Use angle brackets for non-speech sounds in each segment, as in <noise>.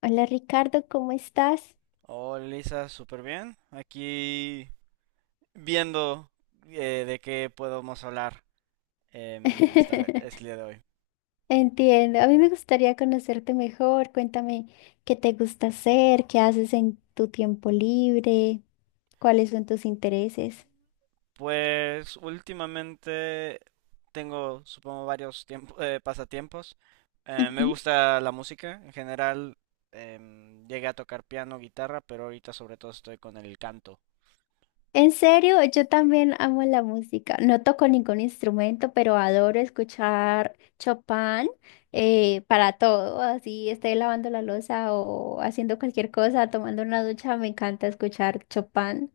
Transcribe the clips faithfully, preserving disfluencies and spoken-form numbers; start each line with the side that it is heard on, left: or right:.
left: Hola Ricardo, ¿cómo estás?
right: Hola Lisa, súper bien. Aquí viendo eh, de qué podemos hablar em, esta vez,
left: <laughs>
right: este día de hoy.
left: Entiendo, a mí me gustaría conocerte mejor. Cuéntame qué te gusta hacer, qué haces en tu tiempo libre, cuáles son tus intereses.
right: Pues últimamente tengo, supongo, varios tiempo- <laughs> eh, pasatiempos. Eh, me
left: Ujú.
right: gusta la música en general. Em, llegué a tocar piano, guitarra, pero ahorita sobre todo estoy con el canto.
left: En serio, yo también amo la música. No toco ningún instrumento, pero adoro escuchar Chopin eh, para todo. Así esté lavando la loza o haciendo cualquier cosa, tomando una ducha, me encanta escuchar Chopin.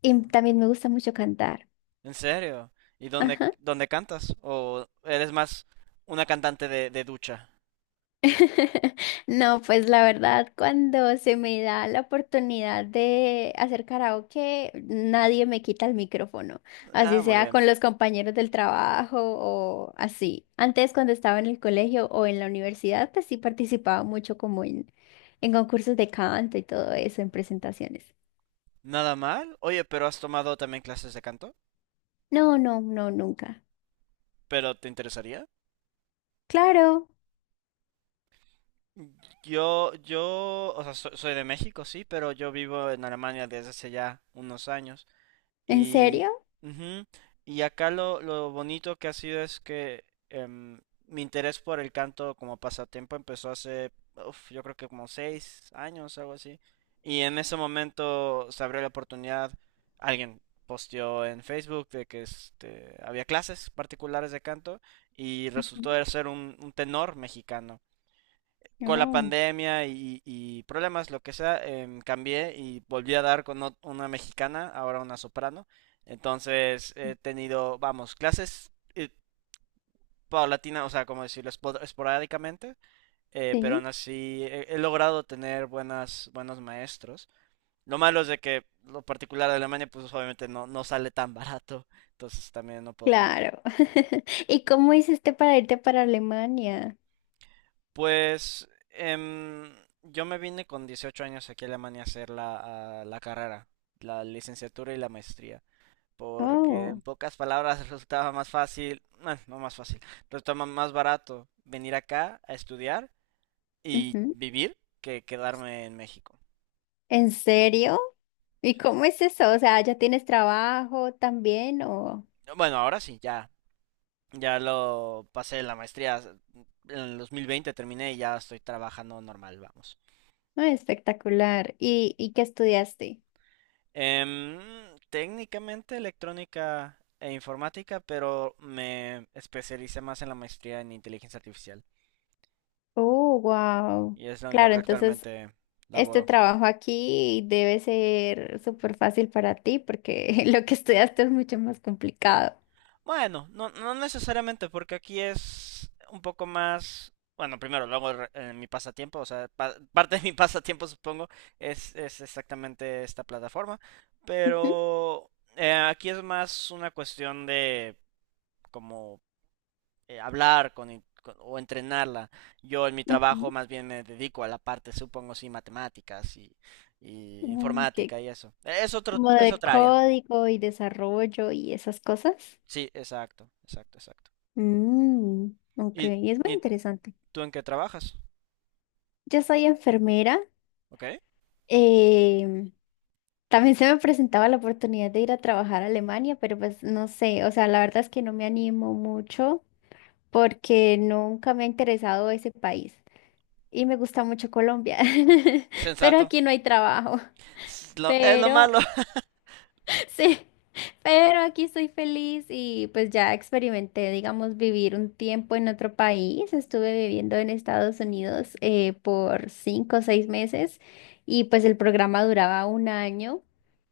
left: Y también me gusta mucho cantar.
right: ¿En serio? ¿Y dónde,
left: Ajá.
right: dónde cantas? ¿O eres más una cantante de, de ducha?
left: <laughs> No, pues la verdad, cuando se me da la oportunidad de hacer karaoke, nadie me quita el micrófono,
right: Ah,
left: así
right: muy
left: sea
right: bien.
left: con los compañeros del trabajo o así. Antes, cuando estaba en el colegio o en la universidad, pues sí participaba mucho como en, en concursos de canto y todo eso, en presentaciones.
right: Nada mal. Oye, pero has tomado también clases de canto,
left: No, no, no, nunca.
right: pero ¿te interesaría?
left: Claro,
right: Yo, yo, o sea, so- soy de México, sí, pero yo vivo en Alemania desde hace ya unos años.
left: ¿en
right: Y,
left: serio?
right: ujú, y acá lo, lo bonito que ha sido es que em, mi interés por el canto como pasatiempo empezó hace, uf, yo creo que como seis años, algo así. Y en ese momento se abrió la oportunidad, alguien posteó en Facebook de que este, había clases particulares de canto y resultó
left: Ujú.
right: de ser un, un tenor mexicano con la
left: No,
right: pandemia y, y problemas, lo que sea, em, cambié y volví a dar con ot- una mexicana, ahora una soprano. Entonces he tenido, vamos, clases eh, paulatinas, o sea, como decirlo, Espo- esporádicamente, eh, pero
left: sí,
right: aún así he, he logrado tener buenas, buenos maestros. Lo malo es de que lo particular de Alemania, pues obviamente no, no sale tan barato, entonces también no puedo tomar.
left: claro. <laughs> ¿Y cómo hiciste para irte para Alemania?
right: Pues em, yo me vine con dieciocho años aquí a Alemania a hacer la, a la carrera, la licenciatura y la maestría, porque en
left: Oh,
right: pocas palabras <laughs> resultaba más fácil, bueno, no más fácil, resultaba más barato venir acá a estudiar y
left: ujú.
right: vivir que quedarme en México.
left: ¿En serio? ¿Y cómo es eso? O sea, ¿ya tienes trabajo también o...?
right: Bueno, ahora sí, ya, ya lo pasé la maestría, en el dos mil veinte terminé y ya estoy trabajando normal, vamos.
left: Ay, espectacular. ¿Y, y qué estudiaste?
right: Em, técnicamente electrónica e informática, pero me especialicé más en la maestría en inteligencia artificial
left: Oh, wow.
right: y es en lo
left: Claro,
right: que
left: entonces
right: actualmente
left: este
right: laboro.
left: trabajo aquí debe ser súper fácil para ti porque <laughs> lo que estudiaste es mucho más complicado.
right: Bueno, no, no necesariamente, porque aquí es un poco más... Bueno, primero, luego re- en mi pasatiempo, o sea, pa- <laughs> parte de mi pasatiempo supongo es, es exactamente esta plataforma,
left: Ujú,
right: pero eh, aquí es más una cuestión de como eh, hablar con, con- o entrenarla. Yo en mi trabajo
left: ujú.
right: más bien me dedico a la parte, supongo, sí, matemáticas y, y
left: Mm, ¿qué?
right: informática y eso. Eh, Es otro,
left: Como
right: es
left: de
right: otra área.
left: código y desarrollo y esas cosas.
right: Sí, exacto, exacto, exacto.
left: Mm, ok,
right: ¿Y,
left: es muy
right: y
left: interesante.
right: tú en qué trabajas?
left: Yo soy enfermera.
right: ¿Ok?
left: Eh, también se me presentaba la oportunidad de ir a trabajar a Alemania, pero pues no sé, o sea, la verdad es que no me animo mucho porque nunca me ha interesado ese país y me gusta mucho Colombia, <laughs> pero
right: Sensato.
left: aquí no hay trabajo.
right: Es lo, es lo
left: Pero
right: malo. <laughs>
left: <laughs> sí, pero aquí estoy feliz y pues ya experimenté, digamos, vivir un tiempo en otro país. Estuve viviendo en Estados Unidos eh, por cinco o seis meses y pues el programa duraba un año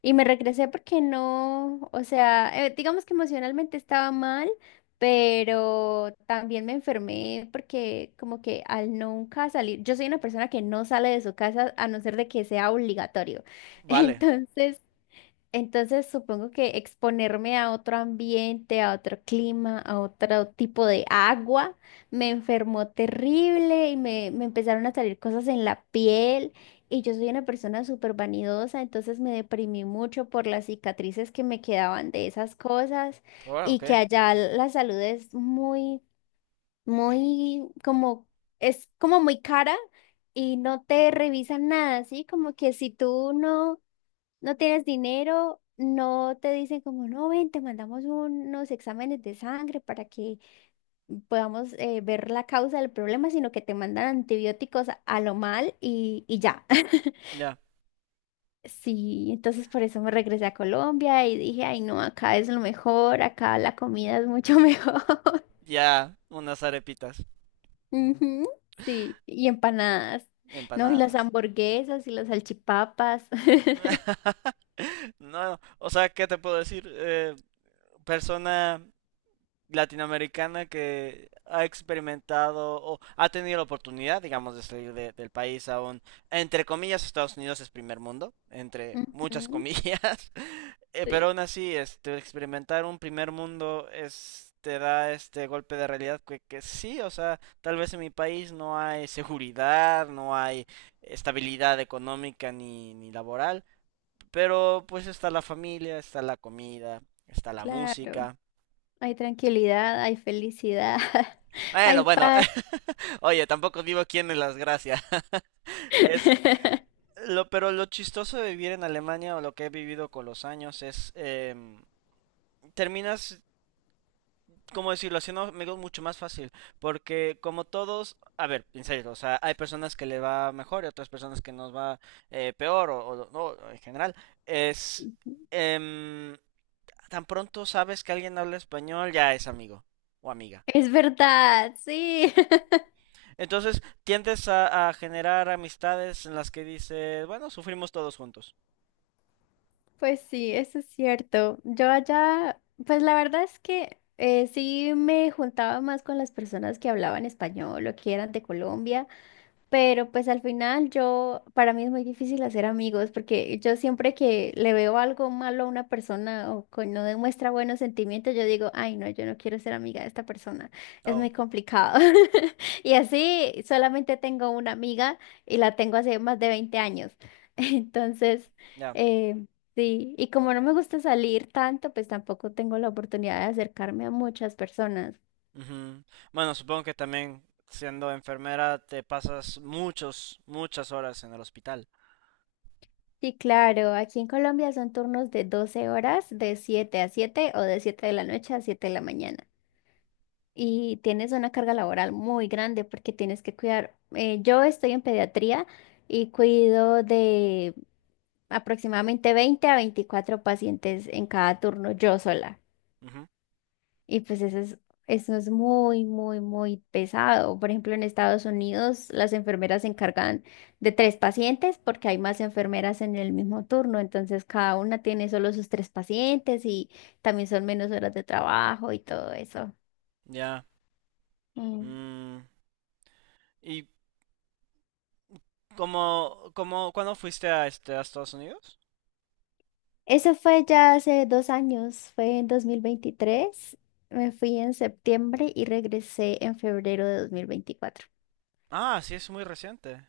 left: y me regresé porque no, o sea, eh, digamos que emocionalmente estaba mal. Pero también me enfermé porque como que al nunca salir, yo soy una persona que no sale de su casa a no ser de que sea obligatorio. <laughs>
right: Vale.
left: Entonces, entonces supongo que exponerme a otro ambiente, a otro clima, a otro tipo de agua, me enfermó terrible y me, me empezaron a salir cosas en la piel y yo soy una persona súper vanidosa, entonces me deprimí mucho por las cicatrices que me quedaban de esas cosas
right: Ahora,
left: y
right: ok.
left: que allá la salud es muy, muy como, es como muy cara y no te revisan nada, así como que si tú no no tienes dinero, no te dicen como, no, ven, te mandamos unos exámenes de sangre para que podamos eh, ver la causa del problema, sino que te mandan antibióticos a a lo mal y, y ya. <laughs>
right: Ya.
left: Sí, entonces por eso me regresé a Colombia y dije, ay, no, acá es lo mejor, acá la comida es mucho mejor.
right: Ya, unas arepitas,
left: <laughs> Ujú, sí, y empanadas, no, y las
right: empanadas.
left: hamburguesas y las salchipapas. <laughs>
right: <laughs> No, o sea, ¿qué te puedo decir? Eh, persona latinoamericana que ha experimentado o ha tenido la oportunidad, digamos, de salir de- del país a un, entre comillas, Estados Unidos es primer mundo, entre muchas
left: Ujú,
right: comillas, <laughs> eh, pero
left: sí,
right: aún así, este, experimentar un primer mundo es, te da este golpe de realidad que, que sí, o sea, tal vez en mi país no hay seguridad, no hay estabilidad económica ni, ni laboral, pero pues está la familia, está la comida, está la
left: claro.
right: música.
left: Hay tranquilidad, hay felicidad, <laughs>
right: Bueno,
left: hay
right: bueno,
left: paz.
right: oye, tampoco vivo aquí en Las Gracias. <laughs> Es
left: <laughs>
right: lo, pero lo chistoso de vivir en Alemania o lo que he vivido con los años es em, terminas, ¿cómo decirlo? Haciendo amigos mucho más fácil. Porque como todos, a ver, en serio, o sea, hay personas que le va mejor y otras personas que nos va eh, peor o, o no, en general. Es em, tan pronto sabes que alguien habla español, ya es amigo o amiga.
left: Es verdad, sí. <laughs>
right: Entonces tiendes a, a generar amistades en las que dices, bueno, sufrimos todos juntos.
left: Pues sí, eso es cierto. Yo allá, pues la verdad es que eh, sí me juntaba más con las personas que hablaban español o que eran de Colombia. Pero pues al final yo, para mí es muy difícil hacer amigos porque yo siempre que le veo algo malo a una persona o que no demuestra buenos sentimientos, yo digo, ay no, yo no quiero ser amiga de esta persona, es
right: Oh,
left: muy complicado. <laughs> Y así solamente tengo una amiga y la tengo hace más de veinte años. <laughs> Entonces,
right: ya.
left: eh, sí, y como no me gusta salir tanto, pues tampoco tengo la oportunidad de acercarme a muchas personas.
right: Ujú. Bueno, supongo que también siendo enfermera te pasas muchos, muchas horas en el hospital.
left: Sí, claro, aquí en Colombia son turnos de doce horas, de siete a siete o de siete de la noche a siete de la mañana. Y tienes una carga laboral muy grande porque tienes que cuidar. Eh, yo estoy en pediatría y cuido de aproximadamente veinte a veinticuatro pacientes en cada turno, yo sola.
right: Ujú,
left: Y pues eso es, eso es muy, muy, muy pesado. Por ejemplo, en Estados Unidos las enfermeras se encargan de tres pacientes porque hay más enfermeras en el mismo turno. Entonces cada una tiene solo sus tres pacientes y también son menos horas de trabajo y todo eso.
right: ya.
left: Mm.
right: Mm, ¿y cómo, cómo, cuándo fuiste a este, a Estados Unidos?
left: Eso fue ya hace dos años, fue en dos mil veintitrés. Me fui en septiembre y regresé en febrero de dos mil veinticuatro.
right: Ah, sí, es muy reciente.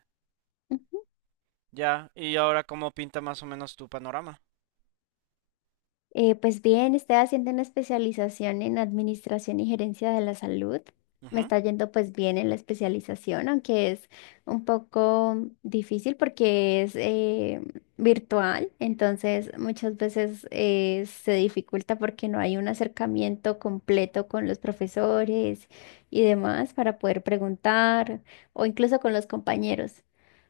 right: Ya. ¿Y ahora cómo pinta más o menos tu panorama?
left: Eh, pues bien, estoy haciendo una especialización en administración y gerencia de la salud. Me
right: Ujú,
left: está yendo pues bien en la especialización, aunque es un poco difícil porque es eh, virtual, entonces muchas veces eh, se dificulta porque no hay un acercamiento completo con los profesores y demás para poder preguntar o incluso con los compañeros.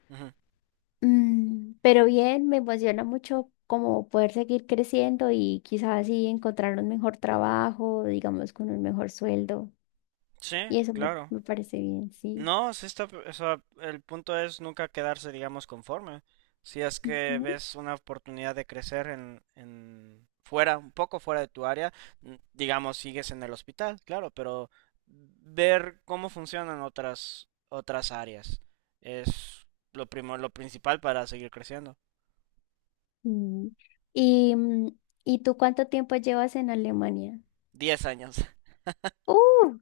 right: ujú.
left: Mm, pero bien, me emociona mucho como poder seguir creciendo y quizás así encontrar un mejor trabajo, digamos, con un mejor sueldo.
right: Sí,
left: Y eso me,
right: claro.
left: me parece bien, sí.
right: No, sí está, o sea, el punto es nunca quedarse, digamos, conforme. Si es que
left: Ujú.
right: ves una oportunidad de crecer en, en fuera, un poco fuera de tu área, n- digamos, sigues en el hospital, claro, pero ver cómo funcionan otras otras áreas es lo primo, lo principal para seguir creciendo.
left: Mm. ¿Y, mm, ¿y tú cuánto tiempo llevas en Alemania?
right: Diez años.
left: ¡Uh!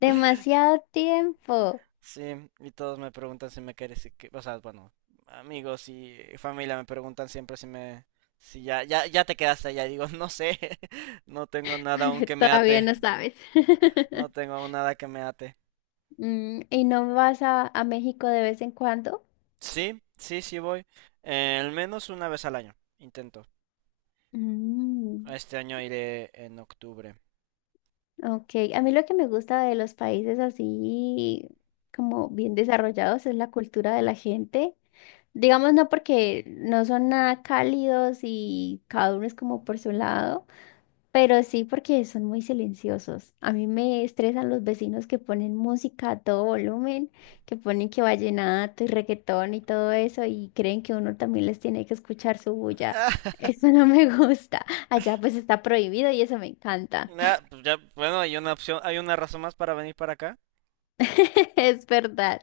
left: Demasiado tiempo.
right: Sí, y todos me preguntan si me quieres, y que- o sea, bueno, amigos y familia me preguntan siempre si me, si ya, ya, ya te quedaste allá. Y digo, no sé, <laughs> no tengo nada aún que
left: <laughs>
right: me
left: Todavía
right: ate,
left: no sabes.
right: no
left: <laughs>
right: tengo aún nada que me ate.
left: Mm, ¿y no vas a, a México de vez en cuando?
right: Sí, sí, sí voy, eh, al menos una vez al año, intento.
left: Mm.
right: Este año iré en octubre.
left: Ok, a mí lo que me gusta de los países así como bien desarrollados es la cultura de la gente. Digamos, no porque no son nada cálidos y cada uno es como por su lado, pero sí porque son muy silenciosos. A mí me estresan los vecinos que ponen música a todo volumen, que ponen que vallenato y reggaetón y todo eso y creen que uno también les tiene que escuchar su bulla. <laughs>
right: <laughs>
left: Eso no me gusta. Allá pues está prohibido y eso me encanta.
right: Ah, pues ya, bueno, hay una opción, hay una razón más para venir para acá.
left: <laughs> Es verdad.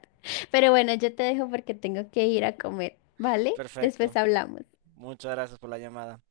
left: Pero bueno, yo te dejo porque tengo que ir a comer, ¿vale? Después
right: Perfecto,
left: hablamos.
right: muchas gracias por la llamada.